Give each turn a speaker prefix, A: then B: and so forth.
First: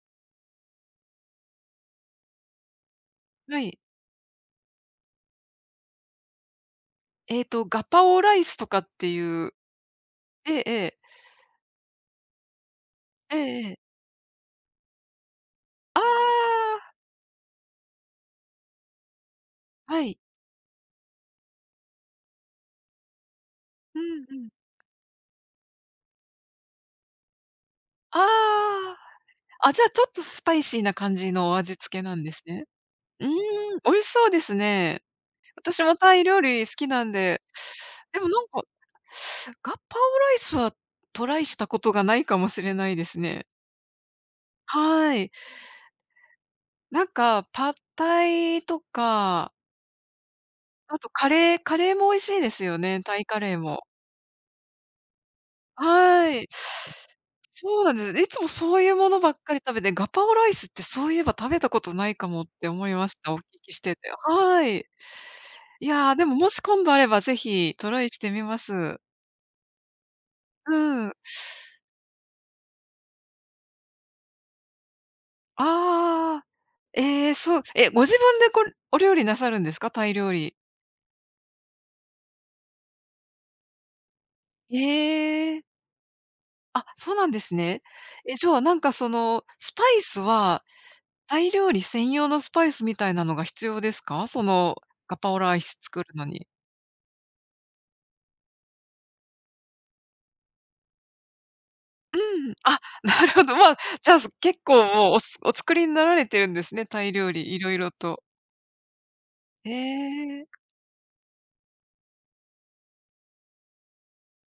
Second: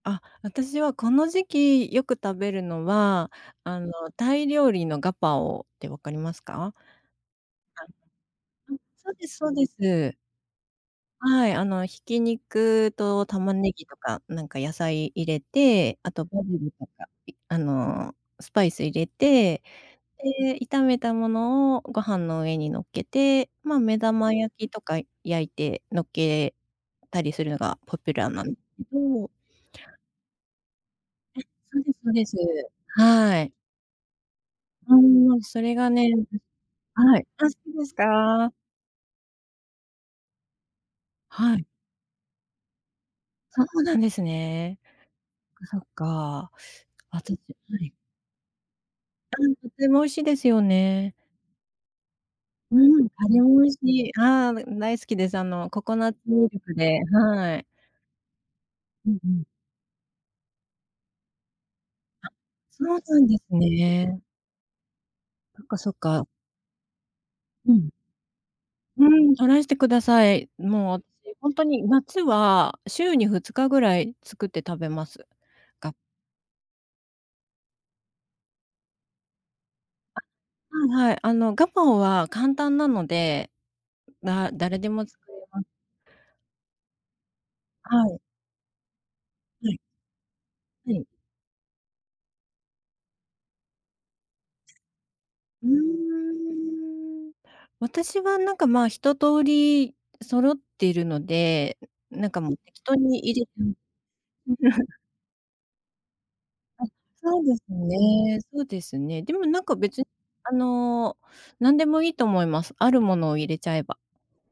A: あ、私はこの時期よく食べるのは、
B: はい。
A: あのタイ料理のガパオってわかりますか？
B: ええと、ガ
A: あ、
B: パオライスと
A: うん、
B: かって
A: そう
B: い
A: ですそう
B: う
A: です。
B: ええええ。
A: はい、あの挽き肉と
B: え
A: 玉
B: ええ
A: ね
B: え。
A: ぎとか、なんか野菜入れて、
B: あ
A: あとバジルと
B: あ。
A: かあのスパイス入れて、
B: はい。
A: で、炒めたものをご飯の上に乗っけて、まあ目
B: うん
A: 玉
B: うん。
A: 焼きとか焼いて乗っけたりするのがポピュ
B: あ
A: ラーなんですけど。
B: あ。あ、じゃ、ちょっとスパイシーな感じ
A: え、
B: の味付け
A: そう
B: なん
A: です
B: です
A: そうで
B: ね。
A: す。
B: うーん、
A: はい。
B: 美味しそうですね。
A: うん、それ
B: 私
A: が
B: も
A: ね、
B: タイ料
A: [unintelligible]
B: 理好きなん
A: はい。
B: で。
A: あ、そうです
B: でもなん
A: か。
B: か、ガパオライスはトライ
A: は
B: し
A: い。
B: たことがないかもしれないですね。
A: そうなんですね。
B: はい。
A: そっかそっか。
B: なん
A: あと
B: かパッ
A: [unintelligible]
B: タイと
A: う
B: か。
A: ん、とても美味しいですよ
B: あと
A: ね。
B: カレー、カレーも美味しいですよね、
A: うん、
B: タイ
A: あ
B: カ
A: れ
B: レー
A: も美味し
B: も。
A: い。ああ、む、大好きです。あのココナッツ
B: はい。
A: ミルクではい。
B: そうなんですね。いつもそういう
A: う
B: も
A: ん
B: の
A: う
B: ばっ
A: ん。
B: かり食べて、ガパオライスって、そういえば食べたことないか
A: あ、
B: もって
A: そ
B: 思い
A: う
B: まし
A: なん
B: た。
A: で
B: お聞
A: す
B: きしてて。
A: ね。
B: はい。
A: そっか
B: い
A: そっ
B: や、で
A: か。
B: ももし今度あればぜ
A: う
B: ひト
A: ん。
B: ライしてみます。
A: うん、トライしてください。もう
B: うん。
A: 私ほんとに夏は週に2日ぐらい作って食べます。ガ
B: ああ、ええ、そうえ、ご自分でこれお料理なさるんですか、タイ料理？
A: あ、はいはい。あのガパオは簡単なので、だ誰でも作れ
B: へ
A: ま
B: え。
A: す。
B: あ、そうなんですね。
A: はい。
B: え、じゃ、なんかその
A: は
B: ス
A: い。
B: パイスは、
A: はい。
B: タイ料理専用のスパイスみたいなのが必要ですか、そのガパオライ
A: う
B: ス作るのに？
A: ーん。私はなんかまあ、一通り揃ってるので、なんか
B: う
A: も
B: ん。
A: う
B: あ、
A: 適当に
B: なる
A: 入
B: ほ
A: れ
B: ど。
A: う
B: ま
A: ん。
B: あ、じゃあ、結構もうおすお作りになられてるんですね、
A: あ、
B: タイ料
A: そう
B: 理、
A: です
B: 色々と。
A: ね。そうですね。でもなん
B: へ
A: か別に、
B: え。
A: あの、何でもいいと思います。ある物を入れちゃえば。